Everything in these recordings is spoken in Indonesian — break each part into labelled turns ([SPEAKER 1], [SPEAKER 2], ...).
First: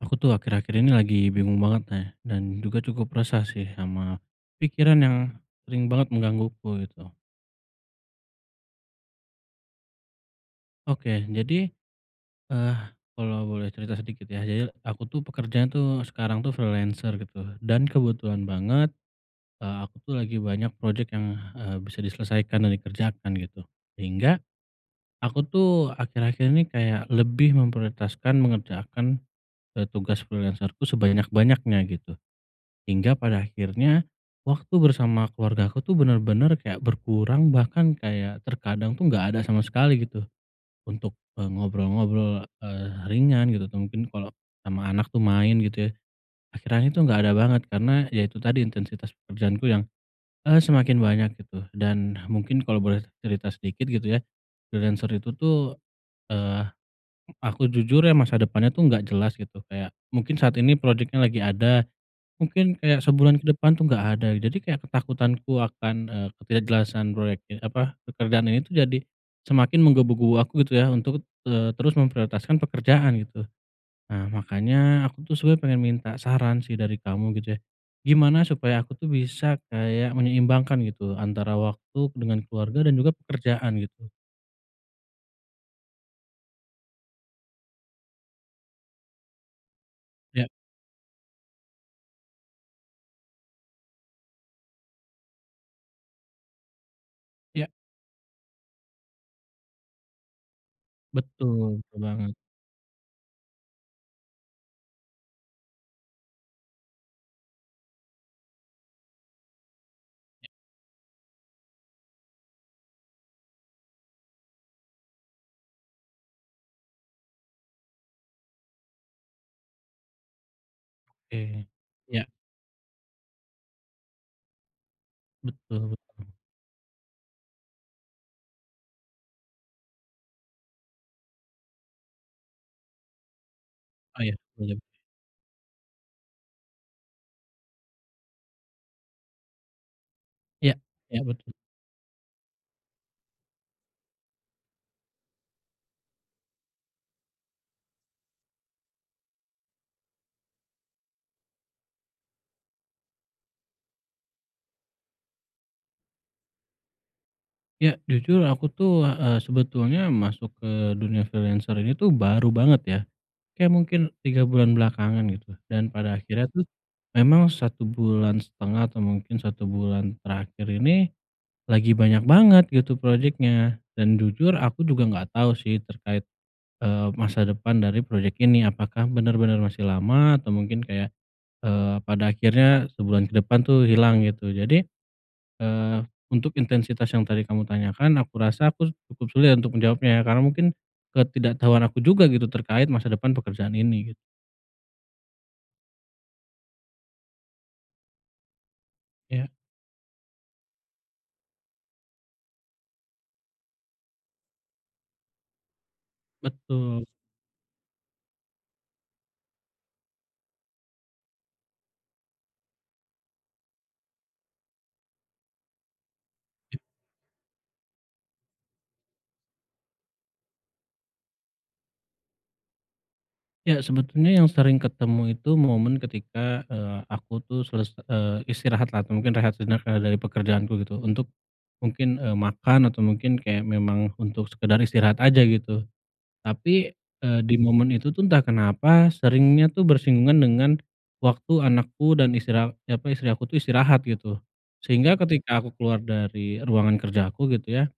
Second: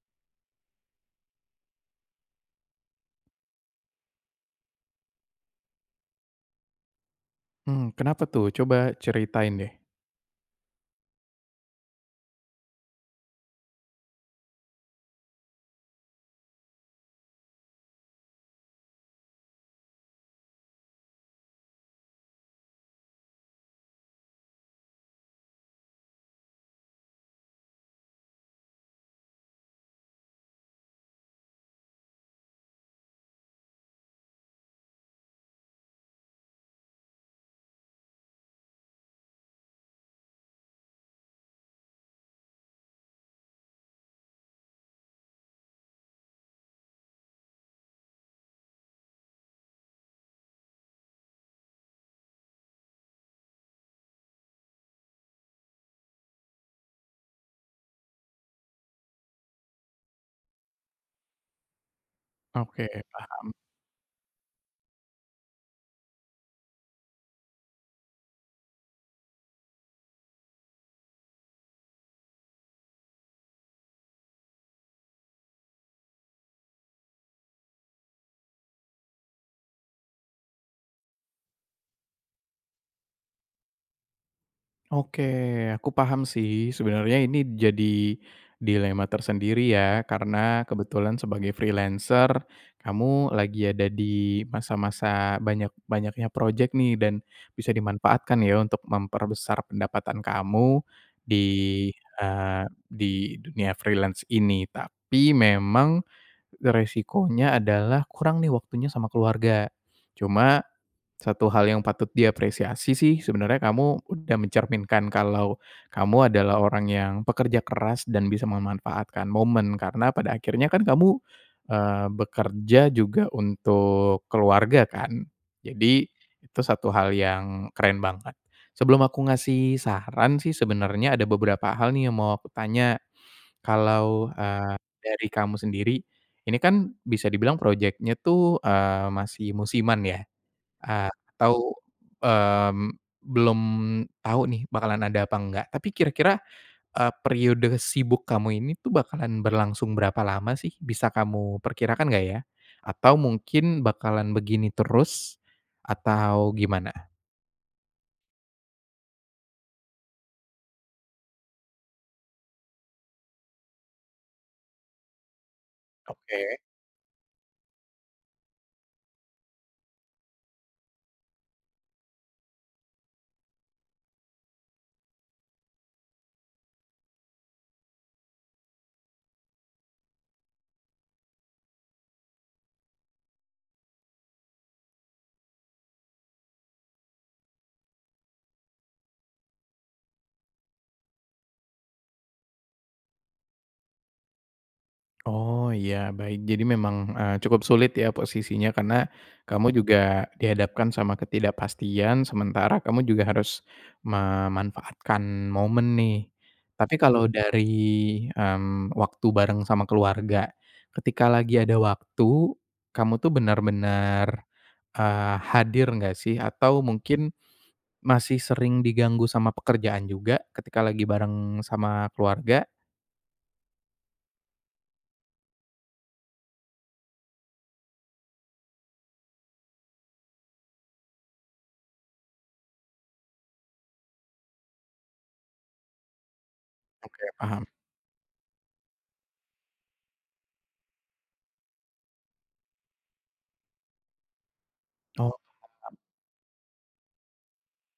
[SPEAKER 1] Aku tuh akhir-akhir ini lagi bingung banget nih dan juga cukup resah sih sama pikiran yang sering banget menggangguku gitu.
[SPEAKER 2] Mmm, kenapa tuh? Coba ceritain deh.
[SPEAKER 1] Oke. Jadi, eee, kalau boleh cerita sedikit ya. Jadi aku tuh pekerjanya tuh sekarang tuh freelancer gitu dan kebetulan banget, eee, aku tuh lagi banyak project yang, eee, bisa diselesaikan dan dikerjakan gitu, sehingga aku tuh akhir-akhir ini kayak lebih memprioritaskan mengerjakan, eee, tugas freelancer-ku sebanyak-banyaknya gitu. Hingga pada akhirnya waktu bersama keluargaku tuh bener-bener kayak berkurang, bahkan kayak terkadang tuh enggak ada sama sekali gitu. Untuk, eee, ngobrol-ngobrol, eee, ringan gitu atau mungkin kalau sama anak tuh main gitu ya. Akhirnya itu enggak ada banget karena ya itu tadi intensitas pekerjaanku yang, eee, semakin banyak gitu dan mungkin kalau boleh cerita sedikit gitu ya. Freelancer itu tuh, eee, aku jujur ya masa depannya tuh enggak jelas gitu. Kayak mungkin saat ini project-nya lagi ada, mungkin
[SPEAKER 2] Oke,
[SPEAKER 1] kayak sebulan ke
[SPEAKER 2] paham.
[SPEAKER 1] depan tuh enggak ada. Jadi kayak ketakutanku akan, eee, ketidakjelasan proyeknya apa, pekerjaan ini itu jadi semakin menggebu-gebu aku gitu ya untuk, eee, te terus memprioritaskan pekerjaan gitu. Nah, makanya aku tuh sebenarnya pengen minta saran sih dari kamu gitu ya. Gimana supaya aku tuh bisa kayak menyeimbangkan gitu antara waktu dengan keluarga dan juga pekerjaan gitu.
[SPEAKER 2] Oke, aku paham sih, sebenernya ini jadi dilema tersendiri ya
[SPEAKER 1] Ya.
[SPEAKER 2] karena kebetulan sebagai freelancer, kamu lagi ada di masa-masa banyak-banyaknya project nih dan, bisa
[SPEAKER 1] Ya.
[SPEAKER 2] dimanfaatkan ya untuk memperbesar pendapatan kamu, di
[SPEAKER 1] Betul, betul banget.
[SPEAKER 2] eee, di dunia freelance ini tapi memang, resikonya adalah kurang nih waktunya sama keluarga,
[SPEAKER 1] Ya.
[SPEAKER 2] cuma, satu hal yang patut diapresiasi sih sebenernya kamu udah mencerminkan kalau, kamu adalah orang yang pekerja keras dan bisa memanfaatkan momen karena pada akhirnya kan kamu,
[SPEAKER 1] Oke,
[SPEAKER 2] eee,
[SPEAKER 1] ya.
[SPEAKER 2] bekerja juga untuk keluarga kan?
[SPEAKER 1] Betul
[SPEAKER 2] Jadi,
[SPEAKER 1] betul.
[SPEAKER 2] itu satu hal yang keren banget. Sebelum aku ngasih saran sih sebenernya ada beberapa hal nih yang mau aku tanya,
[SPEAKER 1] Oh
[SPEAKER 2] kalau,
[SPEAKER 1] iya, boleh.
[SPEAKER 2] eee, dari kamu sendiri, ini kan bisa dibilang project-nya tuh, eee, masih musiman ya,
[SPEAKER 1] Iya,
[SPEAKER 2] eee,
[SPEAKER 1] iya, betul.
[SPEAKER 2] atau, mmm, belum tau nih bakalan ada apa enggak tapi kira-kira, eee, periode sibuk kamu ini tuh bakalan berlangsung berapa lama sih? Bisa kamu perkirakan enggak ya? Atau mungkin bakalan begini terus, atau gimana?
[SPEAKER 1] Ya. Jujur aku tuh, eee, sebetulnya masuk ke dunia freelancer ini tuh, baru banget, ya. Kayak mungkin 3 bulan belakangan, gitu. Dan pada akhirnya
[SPEAKER 2] Oke.
[SPEAKER 1] tuh, memang satu bulan setengah atau mungkin 1 bulan terakhir ini, lagi banyak banget gitu, projeknya. Dan jujur aku juga enggak tau sih terkait, eee, masa depan dari projek ini. Apakah bener-bener masih lama, atau mungkin kayak, eee, pada akhirnya sebulan ke depan tuh, hilang, gitu. Jadi, eee, untuk intensitas yang tadi kamu tanyakan, aku rasa aku cukup sulit ya, untuk menjawabnya, ya. Karena mungkin, ketidaktahuan aku juga, gitu. Terkait masa depan pekerjaan ini, git
[SPEAKER 2] Oh. Iya, baik. Jadi memang, eee, cukup sulit ya, posisinya. Karena
[SPEAKER 1] Ya.
[SPEAKER 2] kamu juga dihadapkan sama ketidakpastian, sementara kamu juga harus memanfaatkan momen, nih. Tapi
[SPEAKER 1] Betul.
[SPEAKER 2] kalau dari, mmm, waktu bareng sama keluarga, ketika lagi ada waktu, kamu tuh benar-benar, eee, hadir enggak sih? Atau mungkin, masih sering diganggu sama pekerjaan juga, ketika lagi bareng sama keluarga?
[SPEAKER 1] Ya sebetulnya yang sering ketemu itu momen ketika, eee, aku tuh seles eee, istirahat lah atau mungkin rehat sejenak, eee, dari pekerjaanku gitu, untuk mungkin, eee, makan atau mungkin kayak memang untuk sekedar istirahat aja gitu. Tapi,
[SPEAKER 2] Oke,
[SPEAKER 1] eee, di
[SPEAKER 2] paham.
[SPEAKER 1] momen itu tuh entah kenapa seringnya tuh bersinggungan dengan waktu anakku dan istri a apa, istri aku tuh istirahat gitu. Sehingga
[SPEAKER 2] Oh,
[SPEAKER 1] ketika aku
[SPEAKER 2] paham.
[SPEAKER 1] keluar dari ruangan kerja aku gitu ya.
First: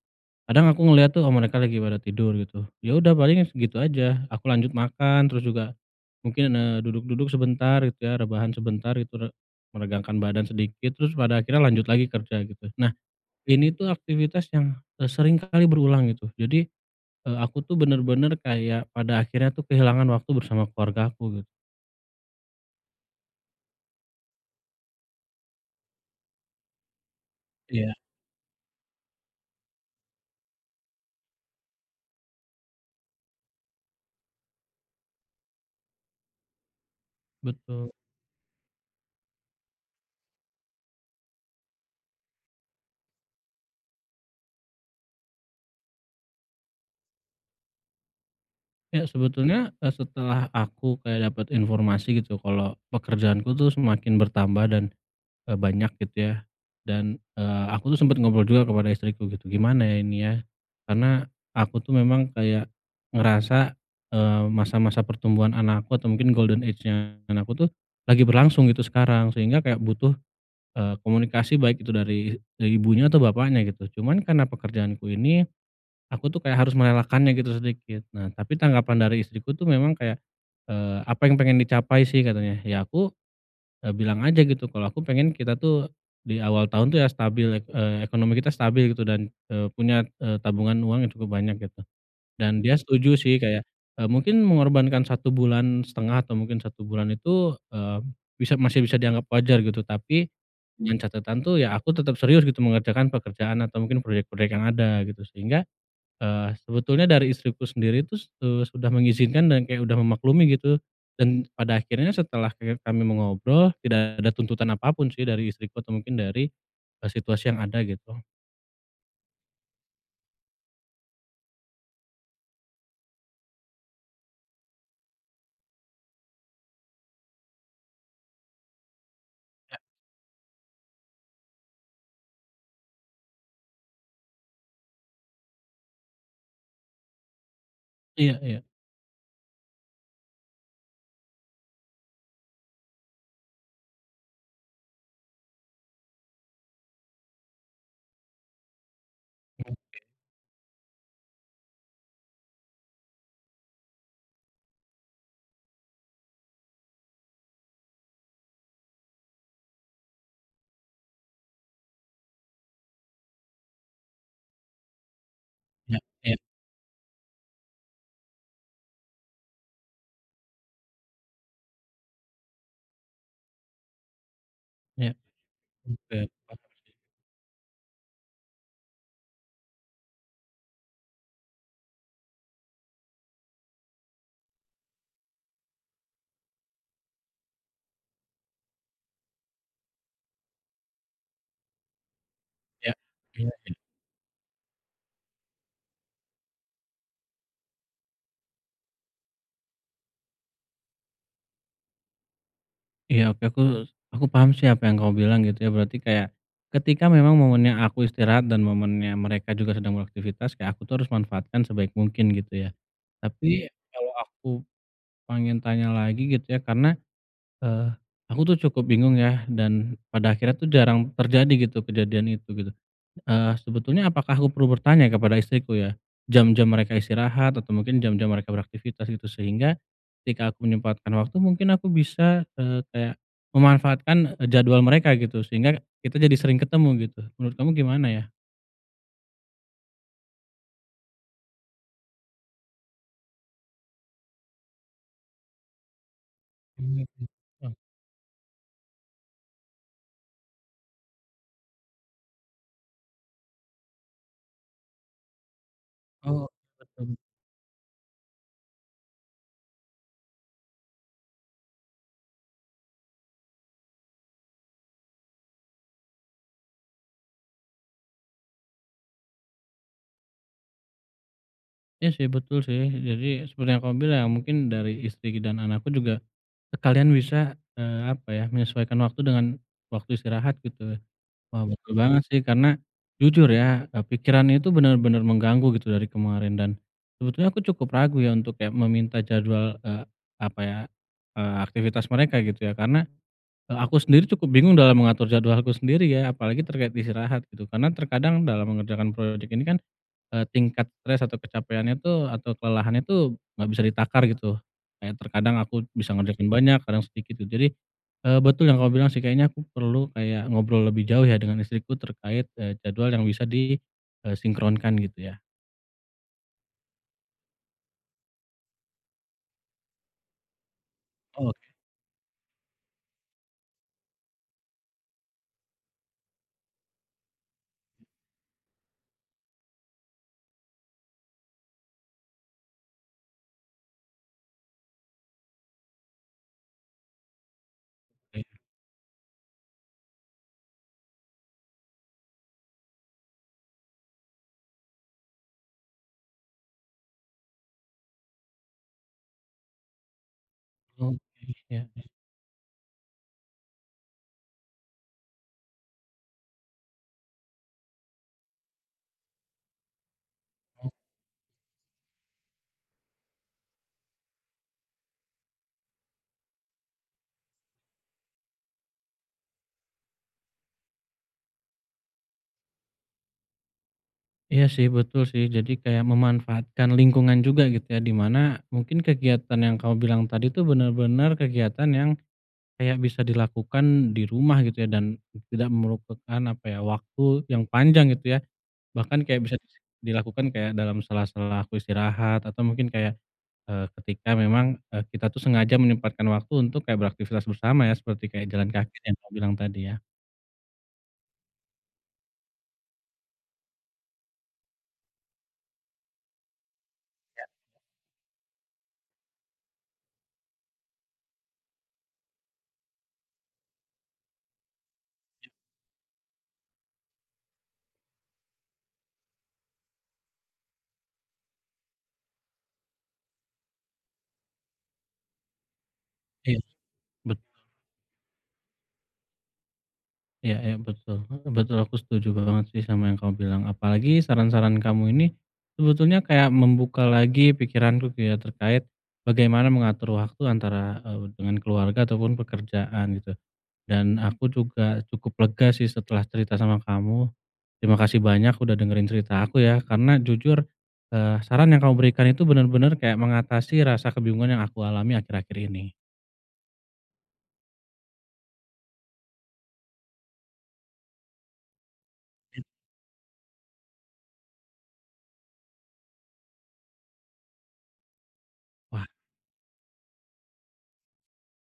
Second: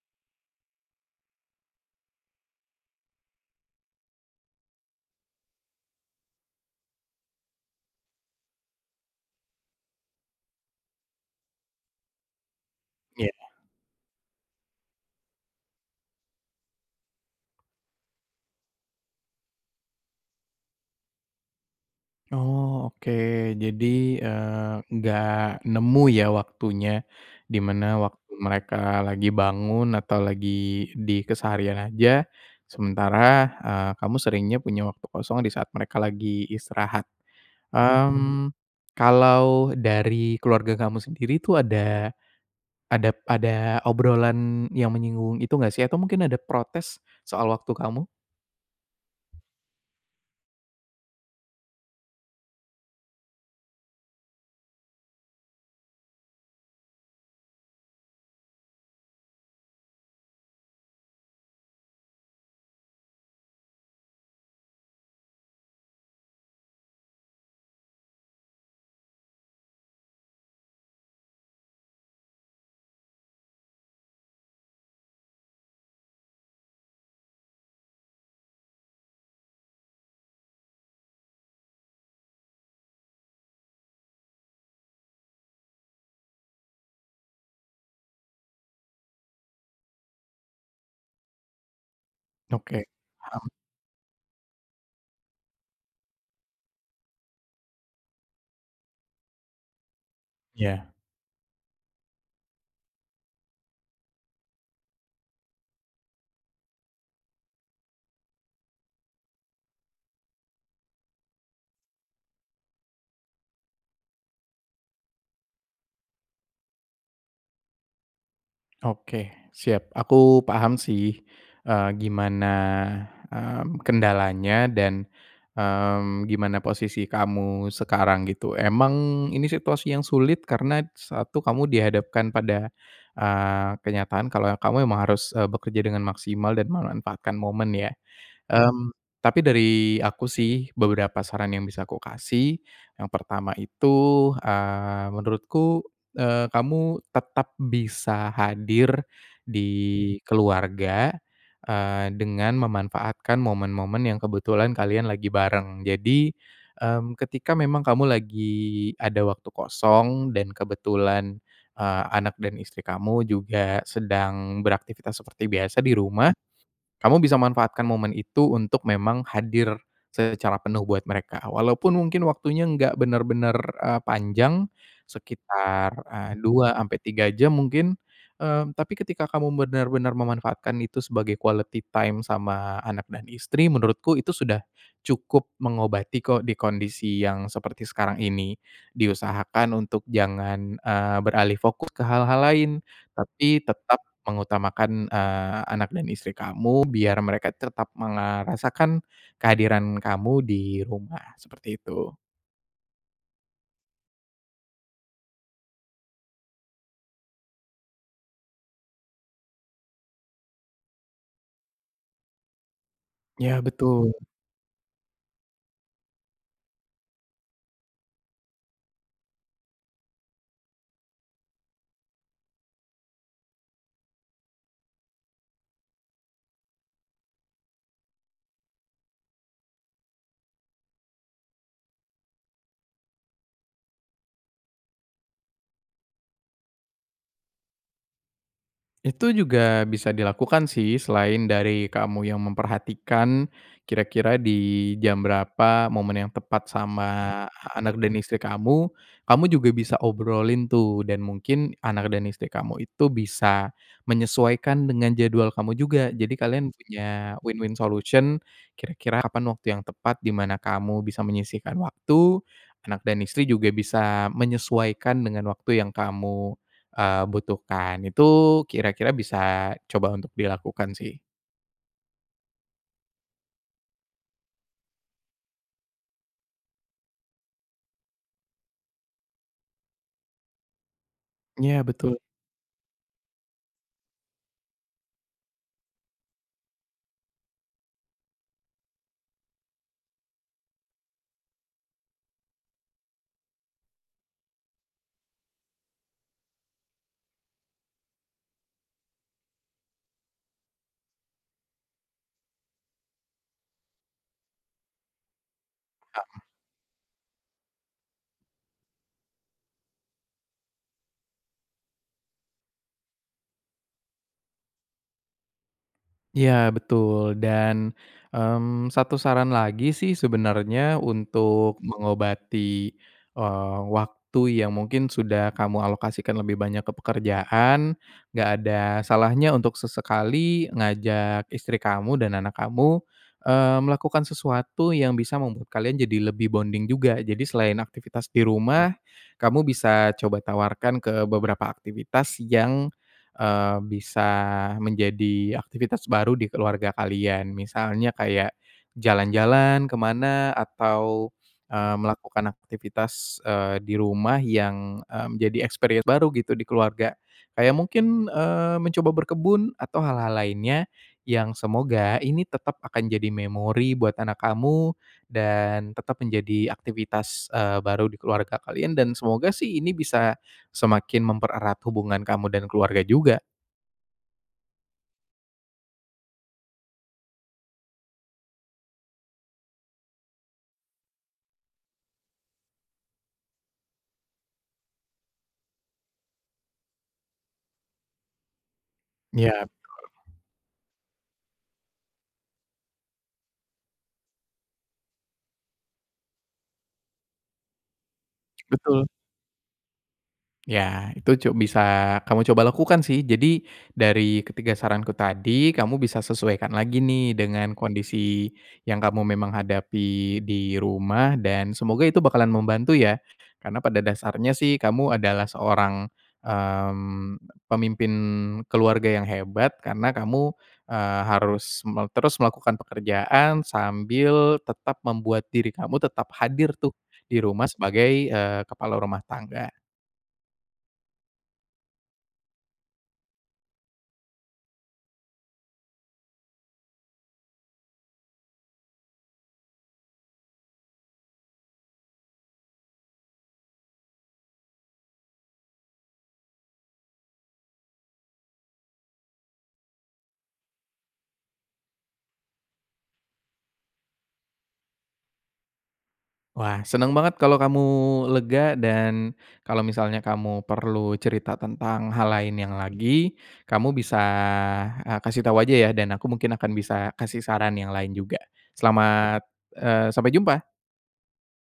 [SPEAKER 1] Kadang aku ngeliat tuh mereka lagi pada tidur gitu. Ya udah paling gitu aja, aku lanjut makan, terus juga mungkin, eee, duduk-duduk sebentar gitu ya, rebahan sebentar gitu re meregangkan badan sedikit, terus pada akhirnya lanjut lagi kerja gitu. Nah,
[SPEAKER 2] Iya.
[SPEAKER 1] ini tuh aktivitas yang, eee, sering kali berulang gitu. Jadi, eee, aku tuh bener-bener kayak pada akhirnya tuh kehilangan waktu bersama keluargaku gitu.
[SPEAKER 2] Oh, oke. Jadi, eee, enggak nemu ya waktunya? Di
[SPEAKER 1] Iya.
[SPEAKER 2] mana waktu mereka lagi bangun atau lagi di keseharian aja, sementara, eee, kamu seringnya punya waktu kosong di saat mereka lagi istirahat.
[SPEAKER 1] Betul.
[SPEAKER 2] Mmm, kalau dari keluarga kamu sendiri tuh ada ada ada obrolan yang menyinggung itu enggak sih? Atau mungkin ada protes soal waktu kamu?
[SPEAKER 1] Ya sebetulnya, eee, setelah aku kayak dapat informasi gitu. Kalau pekerjaanku tuh semakin bertambah dan, eee, banyak gitu ya. Dan, eee, aku tuh sempet ngobrol juga kepada istriku gitu. Gimana ya ini ya, karena aku tuh memang kayak ngerasa, eee, masa-masa pertumbuhan anakku atau mungkin golden age-nya anak aku tuh lagi berlangsung gitu sekarang sehingga kayak butuh, eee, komunikasi, baik itu dari dari ibunya atau bapaknya gitu. Cuman karena pekerjaanku ini, aku tuh kayak harus merelakannya gitu sedikit. Nah, tapi tanggapan dari istriku tuh memang kayak, eee, "Apa yang pengen dicapai sih?" katanya. Ya aku, eee, bilang aja gitu. Kalau aku pengen kita tuh di awal tahun tuh ya stabil ek eee, ekonomi kita stabil gitu dan, eee, punya, eee, tabungan uang yang cukup banyak gitu. Dan dia
[SPEAKER 2] Oke,
[SPEAKER 1] setuju sih
[SPEAKER 2] paham.
[SPEAKER 1] kayak, eee, mungkin mengorbankan 1,5 bulan atau mungkin 1 bulan itu, eee, bisa masih bisa dianggap wajar gitu. Tapi
[SPEAKER 2] Iya.
[SPEAKER 1] dengan catatan tuh ya aku tetap serius gitu mengerjakan pekerjaan atau mungkin proyek-proyek yang ada gitu, sehingga eee, sebetulnya dari istriku sendiri itu, eee, sudah mengizinkan dan kayak udah memaklumi gitu. Dan pada akhirnya setelah ke kami mengobrol, tidak ada tuntutan apapun sih dari istriku atau mungkin dari, eee, situasi yang ada gitu.
[SPEAKER 2] Oke, siap. Aku paham sih, eee, gimana, mmm, kendalanya dan, mmm, gimana posisi kamu sekarang gitu. Emang ini
[SPEAKER 1] Ya.
[SPEAKER 2] situasi yang sulit karena satu, kamu dihadapkan pada, eee, kenyataan kalau ya kamu emang harus, eee, bekerja dengan maksimal dan memanfaatkan momen ya.
[SPEAKER 1] Iya iya.
[SPEAKER 2] Mmm, tapi dari aku sih beberapa saran yang bisa aku kasih yang pertama itu, eee, menurutku, eee, kamu tetap bisa hadir
[SPEAKER 1] Oke.
[SPEAKER 2] di keluarga, eee, dengan memanfaatkan momen-momen yang kebetulan kalian lagi bareng. Jadi, mmm, ketika memang kamu lagi ada waktu kosong dan kebetulan, eee, anak dan istri kamu juga sedang beraktivitas seperti biasa di
[SPEAKER 1] Iya
[SPEAKER 2] rumah.
[SPEAKER 1] iya.
[SPEAKER 2] Kamu bisa manfaatkan momen itu untuk memang hadir secara penuh buat mereka. Walaupun mungkin waktunya enggak bener-bener, eee, panjang
[SPEAKER 1] Ya.
[SPEAKER 2] sekitar,
[SPEAKER 1] Oke.
[SPEAKER 2] eee, 2
[SPEAKER 1] [unintelligible]
[SPEAKER 2] ampe 3 jam mungkin. Eee, tapi ketika kamu benar-benar memanfaatkan itu sebagai quality time sama anak dan istri, menurutku itu sudah cukup mengobati kok, di kondisi yang seperti sekarang ini. Diusahakan untuk jangan, eee, beralih fokus ke hal-hal lain.
[SPEAKER 1] Ya. Iya
[SPEAKER 2] Tapi
[SPEAKER 1] iya.
[SPEAKER 2] tetap mengutamakan, eee, anak dan istri kamu, biar mereka tetap meng eee, rasakan kehadiran kamu di rumah, seperti itu.
[SPEAKER 1] Iya, oke, aku aku paham sih apa yang kamu bilang gitu ya, berarti kayak ketika memang momennya aku istirahat dan momennya mereka juga sedang beraktivitas kayak aku tuh harus manfaatkan sebaik mungkin gitu ya?
[SPEAKER 2] Ya,
[SPEAKER 1] Tapi kalau
[SPEAKER 2] betul.
[SPEAKER 1] aku pengen tanya lagi gitu ya, karena, eee, aku tuh cukup bingung ya, dan pada akhirnya tuh jarang terjadi gitu kejadian itu, gitu. Eee, sebetulnya apakah aku perlu bertanya kepada istriku ya? Jam-jam mereka istirahat atau mungkin jam-jam mereka beraktivitas gitu, sehingga ketika aku menyempatkan waktu mungkin aku bisa, eee, kayak memanfaatkan, eee, jadwal mereka gitu, sehingga kita jadi sering ketemu gitu. Menurut kamu gimana ya?
[SPEAKER 2] Itu juga bisa dilakukan sih, selain dari kamu yang memperhatikan kira-kira di jam berapa momen yang tepat
[SPEAKER 1] Mmm.
[SPEAKER 2] sama
[SPEAKER 1] [unintelligible]
[SPEAKER 2] anak dan istri kamu, kamu juga bisa obrolin tuh dan mungkin anak dan istri kamu itu bisa menyesuaikan dengan jadwal kamu juga. Jadi
[SPEAKER 1] Oh,
[SPEAKER 2] kalian
[SPEAKER 1] betul.
[SPEAKER 2] punya win-win solution kira-kira kapan waktu yang tepat di mana kamu bisa menyisihkan waktu, anak dan istri juga bisa menyesuaikan dengan waktu yang kamu, eee, butuhkan. Itu kira-kira bisa coba untuk dilakukan sih.
[SPEAKER 1] Iya sih, betul sih, jadi seperti yang kamu bilang ya mungkin dari istri dan anakku juga sekalian bisa, eee, apa ya, menyesuaikan waktu dengan waktu istirahat, gitu. Wah,
[SPEAKER 2] Iya
[SPEAKER 1] betul
[SPEAKER 2] betul.
[SPEAKER 1] banget sih, karena jujur ya, eee, pikirannya itu bener-bener mengganggu gitu dari kemarin dan, sebetulnya aku cukup ragu ya untuk ya meminta jadwal, eee, apa ya, eee, aktivitas mereka gitu ya, karena, eee, aku sendiri cukup bingung dalam mengatur jadwalku sendiri ya, apalagi terkait istirahat gitu. Karena terkadang dalam mengerjakan project ini kan, eee, tingkat stres atau kecapaiannya tuh atau kelelahannya tuh enggak bisa ditakar gitu. Kayak terkadang aku bisa ngerjain banyak, kadang sedikit gitu. Jadi, eee, betul yang kamu bilang sih kayaknya aku perlu kayak ngobrol lebih jauh ya dengan istriku terkait, eee, jadwal yang bisa di, eee, sinkronkan gitu ya.
[SPEAKER 2] Iya betul. Dan, mmm, 1 saran lagi sih sebenernya
[SPEAKER 1] Oke.
[SPEAKER 2] untuk mengobati, eee, waktu yang mungkin sudah kamu alokasikan lebih banyak ke pekerjaan, enggak ada salahnya untuk sesekali ngajak istri kamu dan anak kamu, eee, melakukan sesuatu yang bisa membuat kalian jadi lebih bonding juga. Jadi selain aktivitas di
[SPEAKER 1] Iya.
[SPEAKER 2] rumah, kamu bisa coba tawarkan ke beberapa aktivitas yang, eee, bisa menjadi aktivitas baru di keluarga kalian. Misalnya kayak jalan-jalan ke mana
[SPEAKER 1] Oh,
[SPEAKER 2] atau,
[SPEAKER 1] iya,
[SPEAKER 2] eee,
[SPEAKER 1] ya.
[SPEAKER 2] melakukan aktivitas, eee, di rumah yang, eee, menjadi experience baru gitu di keluarga. Kayak mungkin, eee, mencoba berkebun atau hal-hal lainnya
[SPEAKER 1] Oh.
[SPEAKER 2] yang semoga ini tetap akan jadi memori buat anak kamu dan tetap menjadi aktivitas, eee, baru di keluarga kalian, dan semoga sih ini bisa semakin mempererat hubungan kamu dan keluarga juga.
[SPEAKER 1] Iya sih, betul sih. Jadi kayak memanfaatkan lingkungan juga, gitu ya, di mana, mungkin kegiatan yang kamu bilang tadi tuh, benar-benar kegiatan yang, kayak bisa dilakukan di rumah, gitu ya. Dan, tidak merupakan apa ya, waktu yang panjang gitu ya. Bahkan kayak bisa
[SPEAKER 2] Iya, betul.
[SPEAKER 1] dilakukan kayak dalam sela-sela aku istirahat, atau mungkin kayak, eee, ketika memang, eee, kita tuh sengaja menyempatkan waktu untuk kayak beraktivitas bersama ya, seperti kayak jalan kaki
[SPEAKER 2] Betul.
[SPEAKER 1] yang kamu bilang tadi ya.
[SPEAKER 2] Ya, itu cu bisa, kamu coba lakukan sih. Jadi, dari ketiga saranku tadi, kamu bisa sesuaikan lagi nih.
[SPEAKER 1] Ya.
[SPEAKER 2] Dengan kondisi yang kamu memang hadapi di rumah, dan semoga itu bakalan membantu ya. Karena pada dasarnya sih, kamu adalah
[SPEAKER 1] Ya.
[SPEAKER 2] seorang, mmm, pemimpin keluarga yang hebat, karena kamu, eee, harus mel terus melakukan pekerjaan, sambil tetap membuat diri kamu tetap
[SPEAKER 1] Iya.
[SPEAKER 2] hadir tuh, di
[SPEAKER 1] Betul.
[SPEAKER 2] rumah sebagai, eee, kepala rumah tangga.
[SPEAKER 1] Iya iya, betul, heeh. Betul, aku setuju banget sih sama yang kamu bilang. Apalagi saran-saran kamu ini, sebetulnya kayak membuka lagi pikiranku kayak terkait, bagaimana mengatur waktu antara, eee, dengan keluarga ataupun pekerjaan, gitu. Dan aku juga cukup lega sih, setelah cerita sama kamu. Terima kasih banyak udah dengerin cerita aku ya. Karena jujur, eee, saran yang kamu berikan itu, benar-benar kayak mengatasi rasa kebingungan yang aku alami akhir-akhir ini.
[SPEAKER 2] Wah. Senang banget kalau kamu lega, dan kalau misalnya kamu perlu cerita tentang hal
[SPEAKER 1] Ya.
[SPEAKER 2] lainnya lagi, kamu bisa, eee, kasih tau aja ya. Dan aku mungkin akan bisa kasih saran yang lain juga.
[SPEAKER 1] Wah.
[SPEAKER 2] Selamat eee, sampai jumpa!